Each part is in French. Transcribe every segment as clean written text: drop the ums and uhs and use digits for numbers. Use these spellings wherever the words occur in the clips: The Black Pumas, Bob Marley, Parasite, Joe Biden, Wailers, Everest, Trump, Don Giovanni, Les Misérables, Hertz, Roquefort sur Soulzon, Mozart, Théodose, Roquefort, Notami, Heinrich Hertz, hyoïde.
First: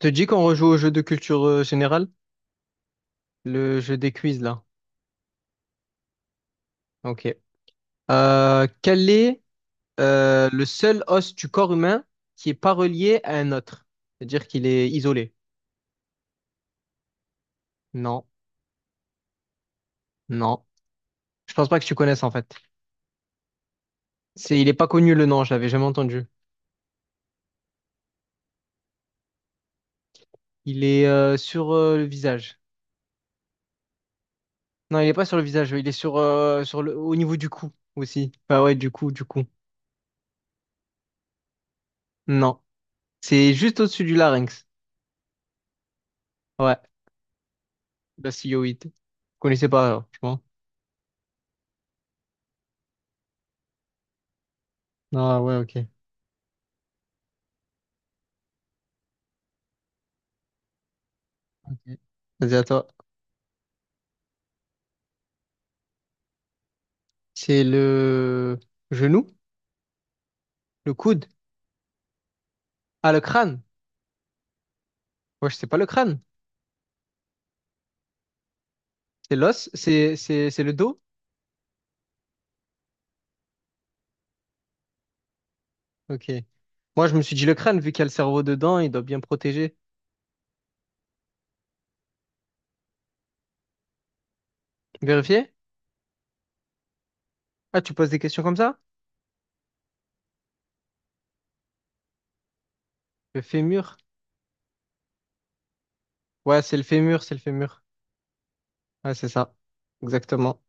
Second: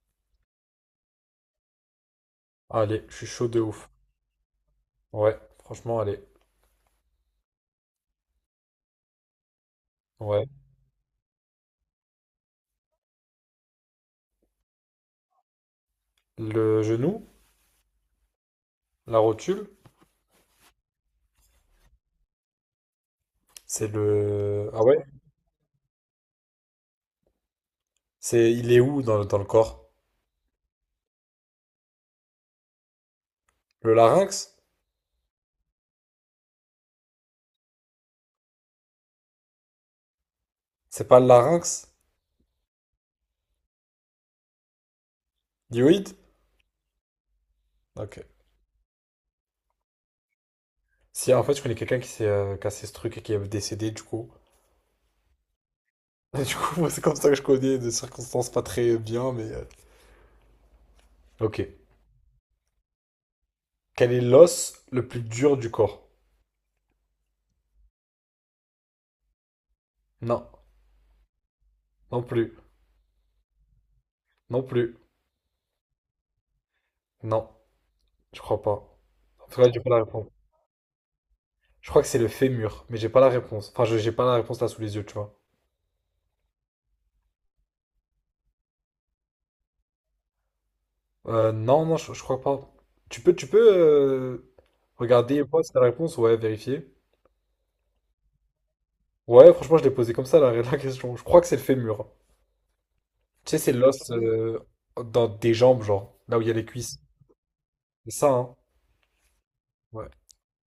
Te dis qu'on rejoue au jeu de culture générale, Allez, je suis chaud de le ouf. jeu des quiz là. Ouais, franchement, allez. Ok. Quel est Ouais. Le seul os du corps humain qui est pas relié à un autre? C'est-à-dire qu'il est isolé. Le genou, Non, la rotule, non. Je pense pas que tu connaisses en fait. c'est C'est, il le... est Ah pas ouais? connu le nom, je l'avais jamais entendu. C'est... Il est où dans le corps? Il est sur le visage. Le larynx? Non, il est pas sur le visage. Il est sur sur le au niveau du cou aussi. Bah ouais, du cou, du cou. C'est pas le larynx? Non, c'est juste au-dessus du larynx. Dioïde? Ouais, Ok. la hyoïde. Vous connaissez pas, alors, je pense. Si, en fait, je connais quelqu'un qui s'est cassé ce truc et qui est décédé, du coup. Ah ouais, ok. Du coup, moi, c'est comme ça que je connais, de circonstances pas très bien, mais... Ok. Vas-y, à toi. Quel est l'os le plus dur du corps? C'est le genou, Non. le coude. Non plus. Ah, le crâne. Non plus. Moi, je sais pas le crâne. Non. Je crois pas. C'est En tout l'os, cas, j'ai pas la c'est réponse. c'est c'est le dos. Je crois que c'est le fémur, mais j'ai pas la réponse. Enfin, j'ai pas la réponse là sous les yeux, tu vois. Ok. Moi, je me suis dit le crâne, vu qu'il y a le cerveau dedans, il doit bien protéger. Non, non, je crois pas. Tu peux regarder et Vérifier? voir si t'as la réponse, ouais, vérifier. Ah, tu poses des questions comme ça? Ouais, franchement, je l'ai posé comme ça la, la question. Je crois que c'est le fémur. Le Tu sais, c'est fémur. l'os dans des jambes, genre, là où il y a Ouais, les c'est le cuisses. fémur, c'est le fémur. C'est ça, hein. Ouais, c'est ça. Ouais. Exactement.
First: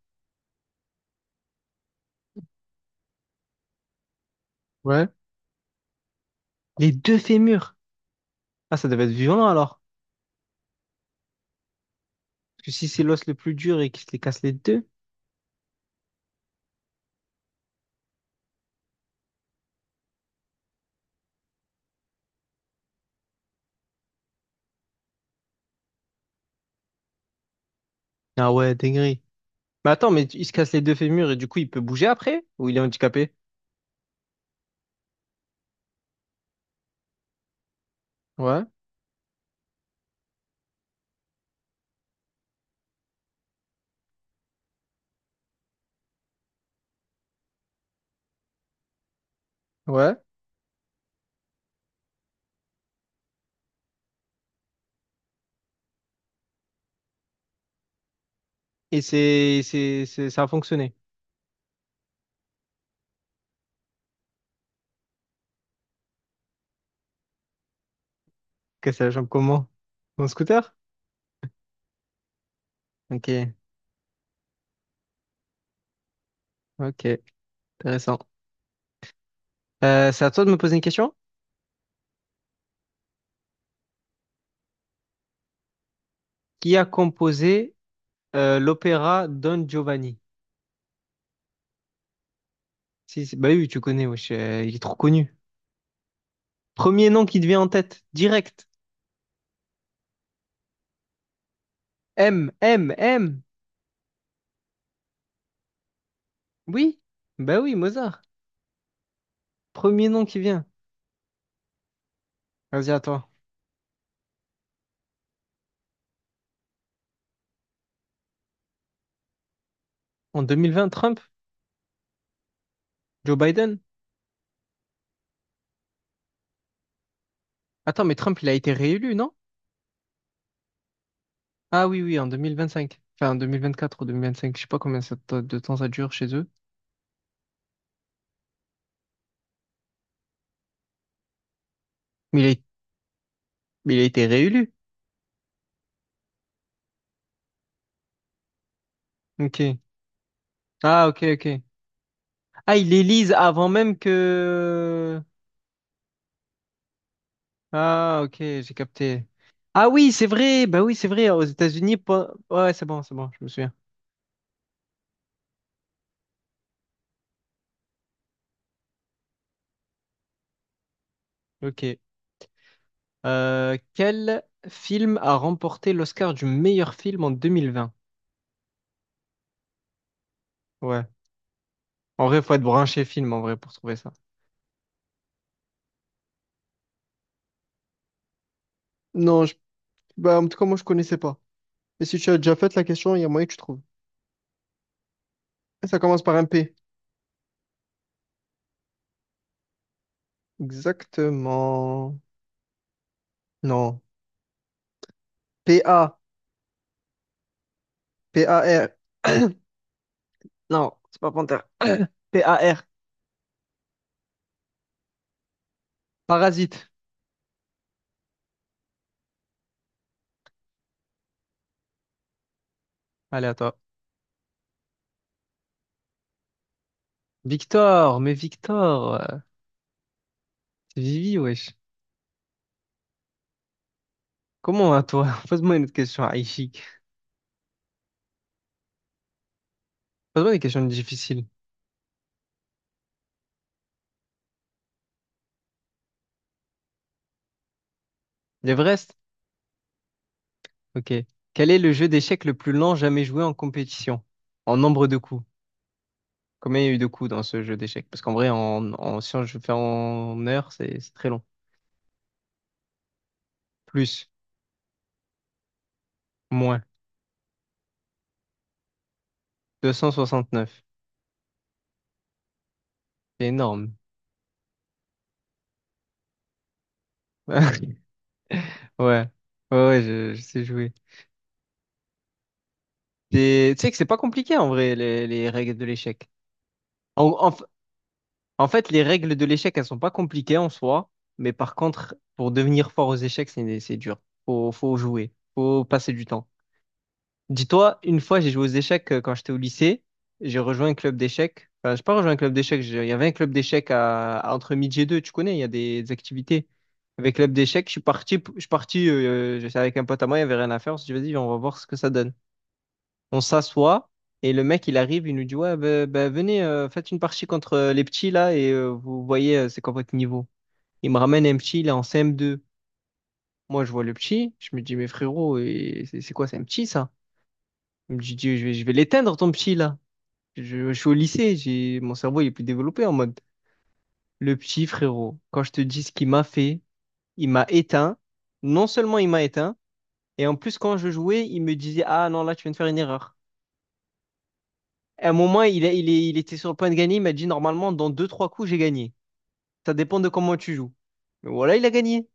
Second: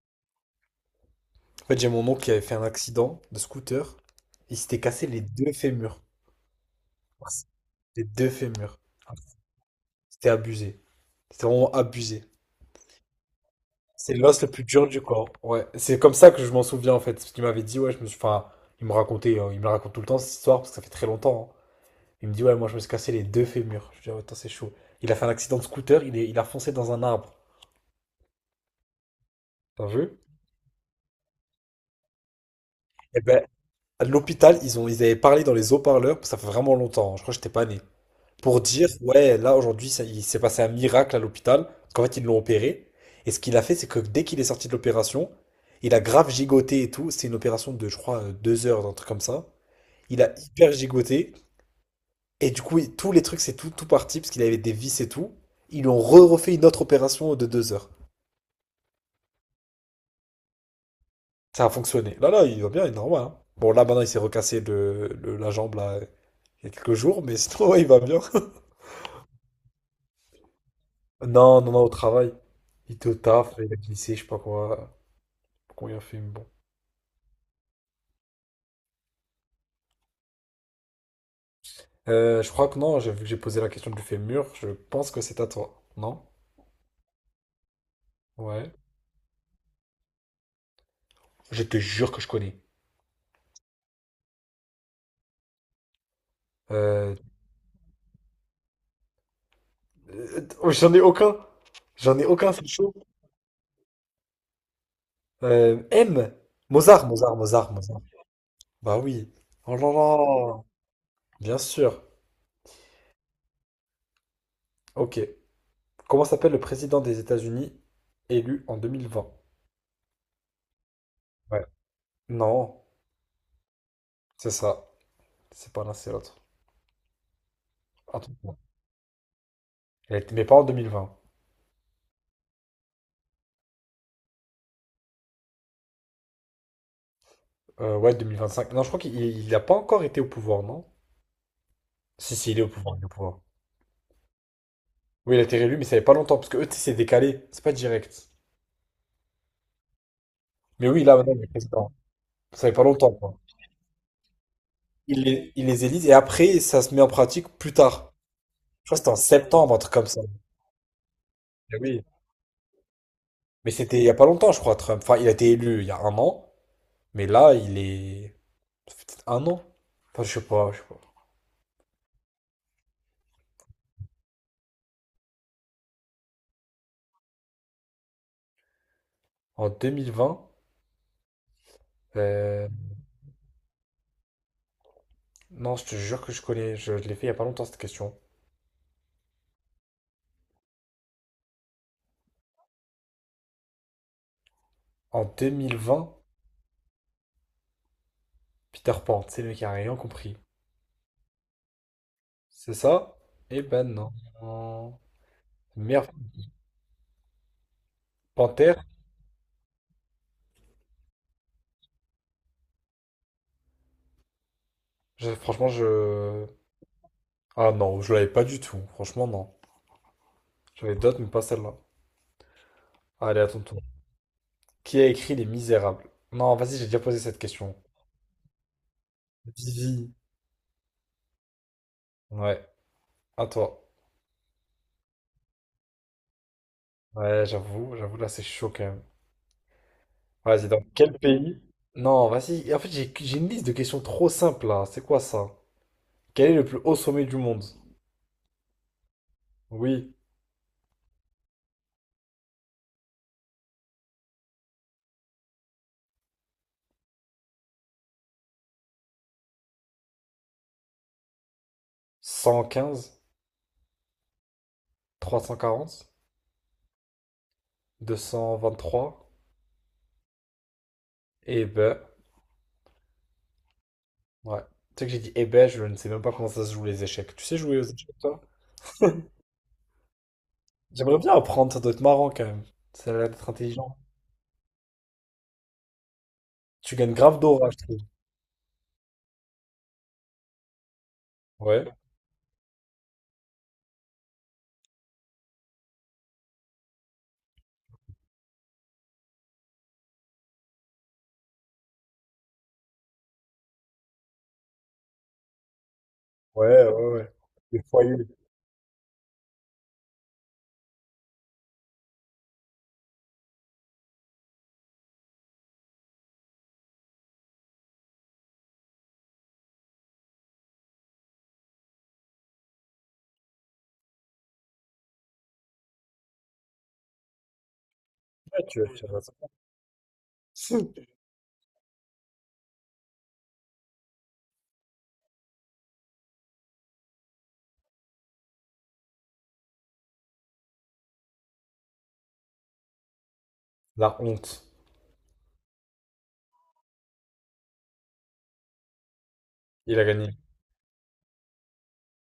En fait, j'ai mon oncle qui avait fait un accident de scooter. Il s'était Ouais. cassé les deux fémurs. Les deux fémurs. Les deux Ah, fémurs. ça devait être violent alors. C'était abusé. C'était vraiment abusé. Parce que si c'est l'os le plus dur et qu'il se C'est les l'os casse le les plus dur deux. du corps. Ouais, c'est comme ça que je m'en souviens en fait. Parce qu'il m'avait dit, ouais, je me suis. Enfin, il me racontait, il me la raconte tout le temps cette histoire parce que ça fait très longtemps, hein. Il me dit, ouais, moi je me suis cassé les deux fémurs. Je dis, ah, ouais, attends, c'est chaud. Il a fait un accident de scooter, il a foncé dans un arbre. Ah ouais, dinguerie. T'as Mais attends, vu? mais il se casse les deux fémurs et du coup, il peut bouger après? Ou il est Et handicapé? ben, à l'hôpital, ils avaient parlé dans les haut-parleurs, ça fait vraiment longtemps, hein, je crois que j'étais pas né. Pour Ouais. dire, ouais, là aujourd'hui, il s'est passé un miracle à l'hôpital. Parce qu'en fait, ils l'ont opéré. Et ce qu'il a fait, c'est que dès qu'il est sorti de l'opération, il a grave gigoté et tout. C'est une opération de, je crois, 2 heures, un truc comme ça. Ouais. Il a hyper gigoté. Et du coup, tous les trucs, c'est tout, tout parti, parce qu'il avait des vis et tout. Ils lui ont re-refait une autre opération de 2 heures. Et c'est ça a fonctionné. Ça a fonctionné. Là, là, il va bien, il est normal, hein. Bon, là, maintenant, il s'est recassé la jambe, là, il y a quelques jours, mais sinon, ouais, il va bien. Ok, c'est la jambe comment? Mon scooter? Non, non, non, au travail. Il était au Ok, taf, il a glissé, je sais pas quoi. Combien il a fait, mais bon. ok, intéressant. C'est à toi de me poser une question. Je crois que non, vu que j'ai posé la question du fémur, je pense que c'est à toi. Non? Qui a composé Ouais. l'opéra Don Giovanni? Je te jure que je connais. Si, si, bah oui, tu connais, wesh, il est trop connu. Premier Euh, nom qui te vient en tête, direct. oh, j'en ai aucun. J'en ai M, aucun, c'est M, chaud. M. M. Oui, Mozart, Mozart, bah Mozart, oui, Mozart. Mozart. Bah oui. Oh là Premier nom qui là. vient. Bien sûr. Vas-y, à toi. Ok. Comment s'appelle le président des États-Unis élu en 2020? En 2020, Trump, Ouais. Non, Joe Biden. c'est ça. C'est pas l'un, c'est l'autre. Attends, mais Trump, il a Attends. été réélu, non? Mais pas en 2020. Ah oui, oui, en 2025. Enfin, en 2024 ou 2025. Je sais pas combien ça t- de temps ça dure chez eux. Ouais, 2025. Non, je crois qu'il n'a pas encore été au pouvoir, non? Si, Mais il a, si, il est au pouvoir, il est au pouvoir. mais il a été réélu. Oui, il a été réélu, mais ça fait pas longtemps, parce que eux, tu sais, c'est décalé. C'est pas direct. Ok. Mais oui, Ah, là, ok, maintenant, il est ok. président. Ça fait Ah, pas il longtemps, élise quoi. avant même que... Il les élise, et après, ça se met en pratique plus tard. Ah, ok, j'ai Je crois que c'était en capté. septembre, un Ah truc comme oui, ça. c'est vrai. Bah oui, c'est vrai. Aux Eh États-Unis, Oui. pas- ouais, c'est bon, je me Mais souviens. c'était il y a pas longtemps, je crois, Trump. Enfin, il a été élu il y a un an, mais là, il est. Ça fait peut-être un an. Enfin, je sais pas, je sais pas. Ok. Quel film a remporté l'Oscar du meilleur film en 2020? En 2020. Ouais. En vrai, faut être euh, branché film, en vrai, pour trouver ça. Non, je te jure que je connais. Je l'ai fait il y a pas longtemps, cette question. Non, je- bah, en tout cas, moi, je connaissais pas. Mais si tu as déjà fait la question, il y a moyen que tu trouves. En Ça 2020, commence par un P. Peter Pan, c'est le mec qui a rien compris. Exactement. C'est ça? Eh ben Non. non. Meilleur P-A. film de panthère? P-A-R. Non, c'est pas panthère. P-A-R. Franchement, je. Parasite. Ah non, je l'avais pas du tout. Franchement, non. J'avais d'autres, mais pas celle-là. Allez, Allez, à toi. attends. Qui a écrit Les Misérables? Non, vas-y, j'ai déjà posé cette question. Victor, mais Victor, euh, Vivi. c'est Vivi, wesh. Ouais, à toi. Comment à toi? Pose-moi une autre question, Aïchik. Ouais, j'avoue, j'avoue, là c'est chaud quand même. Pose-moi des Vas-y, dans questions quel difficiles. pays? Non, vas-y. Et en fait, j'ai une liste de questions trop simples là. C'est quoi ça? Quel est le plus haut sommet du monde? L'Everest? Oui, Ok. Quel est le jeu d'échecs le plus lent jamais joué en compétition? En nombre de coups. Combien il y a eu de coups dans ce jeu d'échecs? Parce qu'en vrai, si on- je fais en heure, c'est très long. 115, Plus, 340, moins. 223. 269. Eh ben, C'est énorme. ouais. Tu sais que j'ai dit eh ben, je ne sais même pas comment ça se joue les échecs. Tu sais jouer aux Ouais, échecs, toi? ouais, ouais, je sais jouer. J'aimerais bien apprendre, ça doit être marrant quand même. Ça a l'air d'être Et tu sais que intelligent. c'est pas compliqué en vrai, les règles de l'échec. Tu gagnes En, grave en, f- d'orage. en fait, les règles de l'échec, elles sont pas compliquées en soi, mais par Ouais. contre, pour devenir fort aux échecs, c'est dur. Faut jouer, faut passer du temps. Dis-toi, une fois, j'ai joué aux échecs quand j'étais au lycée, j'ai rejoint un club d'échecs. Enfin, j'ai pas rejoint un club d'échecs, j'ai- il y avait un club d'échecs à entre midi et deux, tu connais, il y a des activités. Ouais, ouais, ouais. Avec club Des d'échecs, je suis foyers, ouais, parti, je suis parti, j'étais avec un pote à moi, il y avait rien à faire, on s'est dit, vas-y, on va voir ce que ça donne. On s'assoit et le mec, il arrive, il nous dit, ouais, venez, faites une partie contre les petits là et vous voyez, c'est quoi votre niveau. Il me ramène un petit, il est en CM2. Moi, je vois le petit, je me dis, mais frérot, et c'est quoi, c'est un petit ça? Il me dit, Dieu, tu je vais vas faire ça. l'éteindre ton petit là. Je suis au lycée, j'ai, mon cerveau, il est plus développé en mode, le petit frérot, quand je te dis ce qu'il m'a fait, il m'a éteint. Non seulement il m'a éteint, et en plus, quand je jouais, il me disait, ah non, là, tu viens de faire une erreur. La honte. À un moment, il, a- il, est- il était sur le point de gagner. Il m'a dit, normalement, dans deux, trois coups, j'ai gagné. Ça Il a dépend de gagné. comment tu joues. Mais voilà, il a gagné.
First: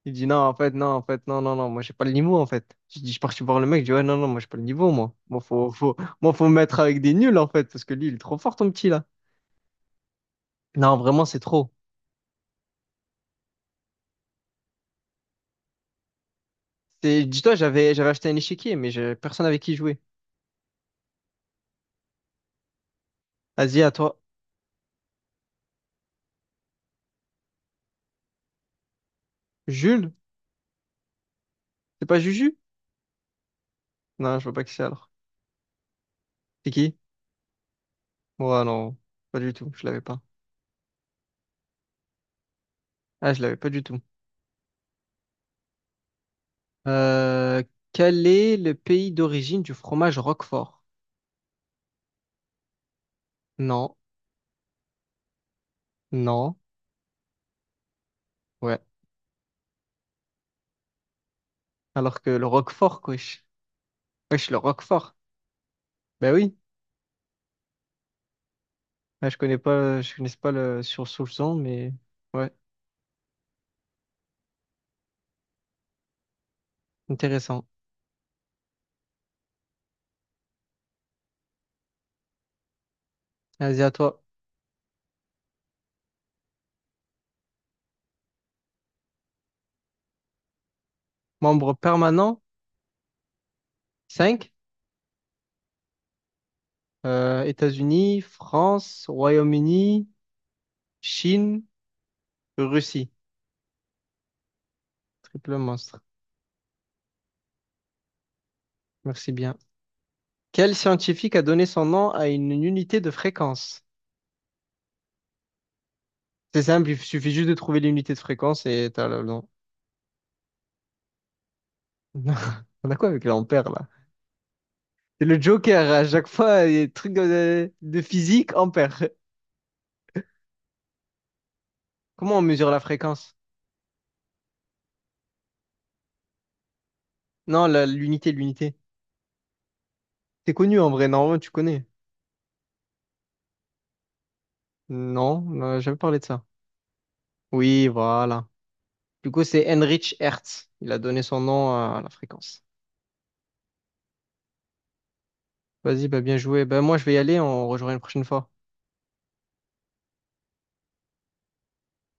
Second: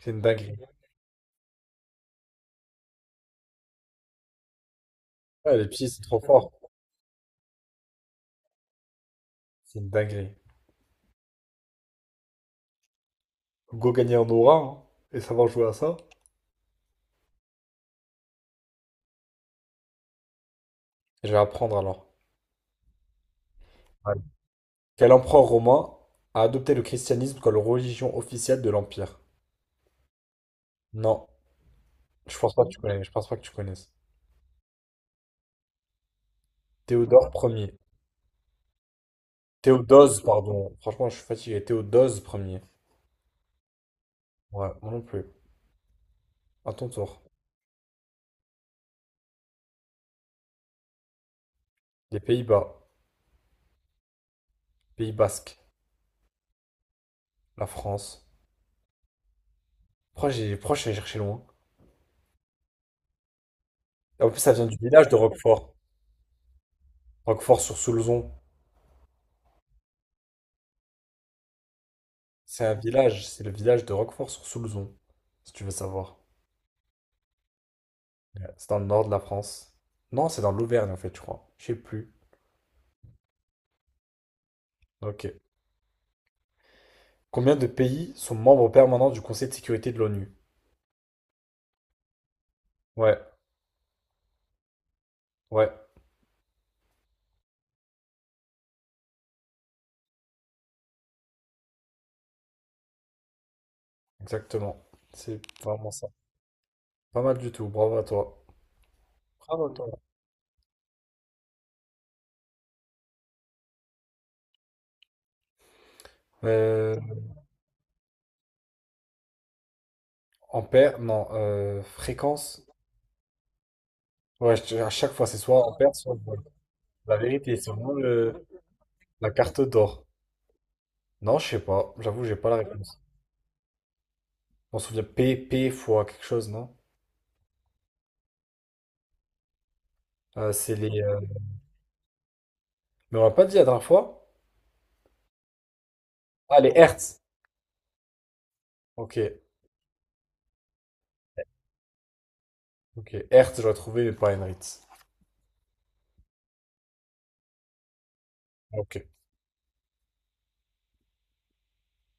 C'est Il une dit, non, en dinguerie. fait, non, en fait, non, non, non, moi, j'ai pas le niveau, en fait. Je dis, je suis parti voir le mec. Je dis, ouais, non, non, moi, j'ai pas le niveau, moi. Moi, Ouais, les petits, c'est trop moi, faut fort. me mettre avec des nuls, en fait, parce que lui, il est trop fort, ton petit, là. C'est une dinguerie. Non, vraiment, c'est trop. Go gagner en aura, hein, et savoir jouer à ça. C'est- dis-toi, j'avais acheté un échiquier, mais j'avais personne avec qui jouer. Je vais apprendre alors. Vas-y, à Ouais. toi. Quel empereur romain a adopté le christianisme comme religion officielle de l'Empire? Jules? Non, C'est pas je pense Juju? pas que tu connais. Je pense pas que tu connaisses. Non, je vois pas qui c'est, alors. C'est qui? Théodore premier. Ouais, non, pas du tout. Je l'avais pas. Théodose, pardon. Franchement, je suis fatigué. Théodose premier. Ah, je l'avais pas du tout. Ouais, moi non plus. À ton tour. Euh, quel est le pays d'origine du fromage Roquefort? Les Pays-Bas. Non, Pays Basque. non, La France. ouais. Pourquoi je suis allé chercher loin? Alors que le Roquefort, wesh. En plus, Wesh, ça le vient du village Roquefort. de Roquefort. Ben oui. Roquefort sur Soulzon. Ouais, je connais pas le sur sous le son, mais ouais, C'est un village, c'est le village de Roquefort sur Soulzon, si tu veux savoir. intéressant. Ouais. C'est dans le nord de la France. Non, c'est dans l'Auvergne en fait, je crois. Je sais plus. Vas-y, à toi. Ok. Combien de pays sont membres permanents du Conseil de sécurité de l'ONU? Membre permanent, Ouais, 5. ouais, États-Unis, France, Royaume-Uni, Chine, Russie. exactement. C'est Triple vraiment monstre. ça. Pas mal du tout, bravo à toi. Merci bien. Bravo à toi. Quel scientifique a donné son nom à une unité de fréquence? C'est simple, Euh, il suffit juste de trouver l'unité de fréquence et t'as le... non. ampère, non, fréquence. On a quoi avec l'ampère là? Ouais, à chaque C'est fois, c'est le soit joker, ampère, à soit chaque vol. fois, il y a des trucs La vérité, c'est vraiment de physique, ampère. la carte d'or. Non, je sais pas. J'avoue, j'ai Comment on pas la mesure la réponse. fréquence? On se souvient, P, P fois quelque chose, non? Non, la- l'unité, l'unité. C'est C'est connu en les. vrai, normalement tu connais. Mais on m'a pas dit la dernière fois. Non, on n'a jamais parlé de ça. Ah, les Hertz. Oui, voilà. Ok. Du coup, c'est Heinrich Hertz. Il a donné son nom à la fréquence. Ok. Hertz, j'aurais trouvé, mais pas Henritz. Vas-y, bah bien joué. Bah moi, je vais y aller, on rejoint une prochaine fois. Ok.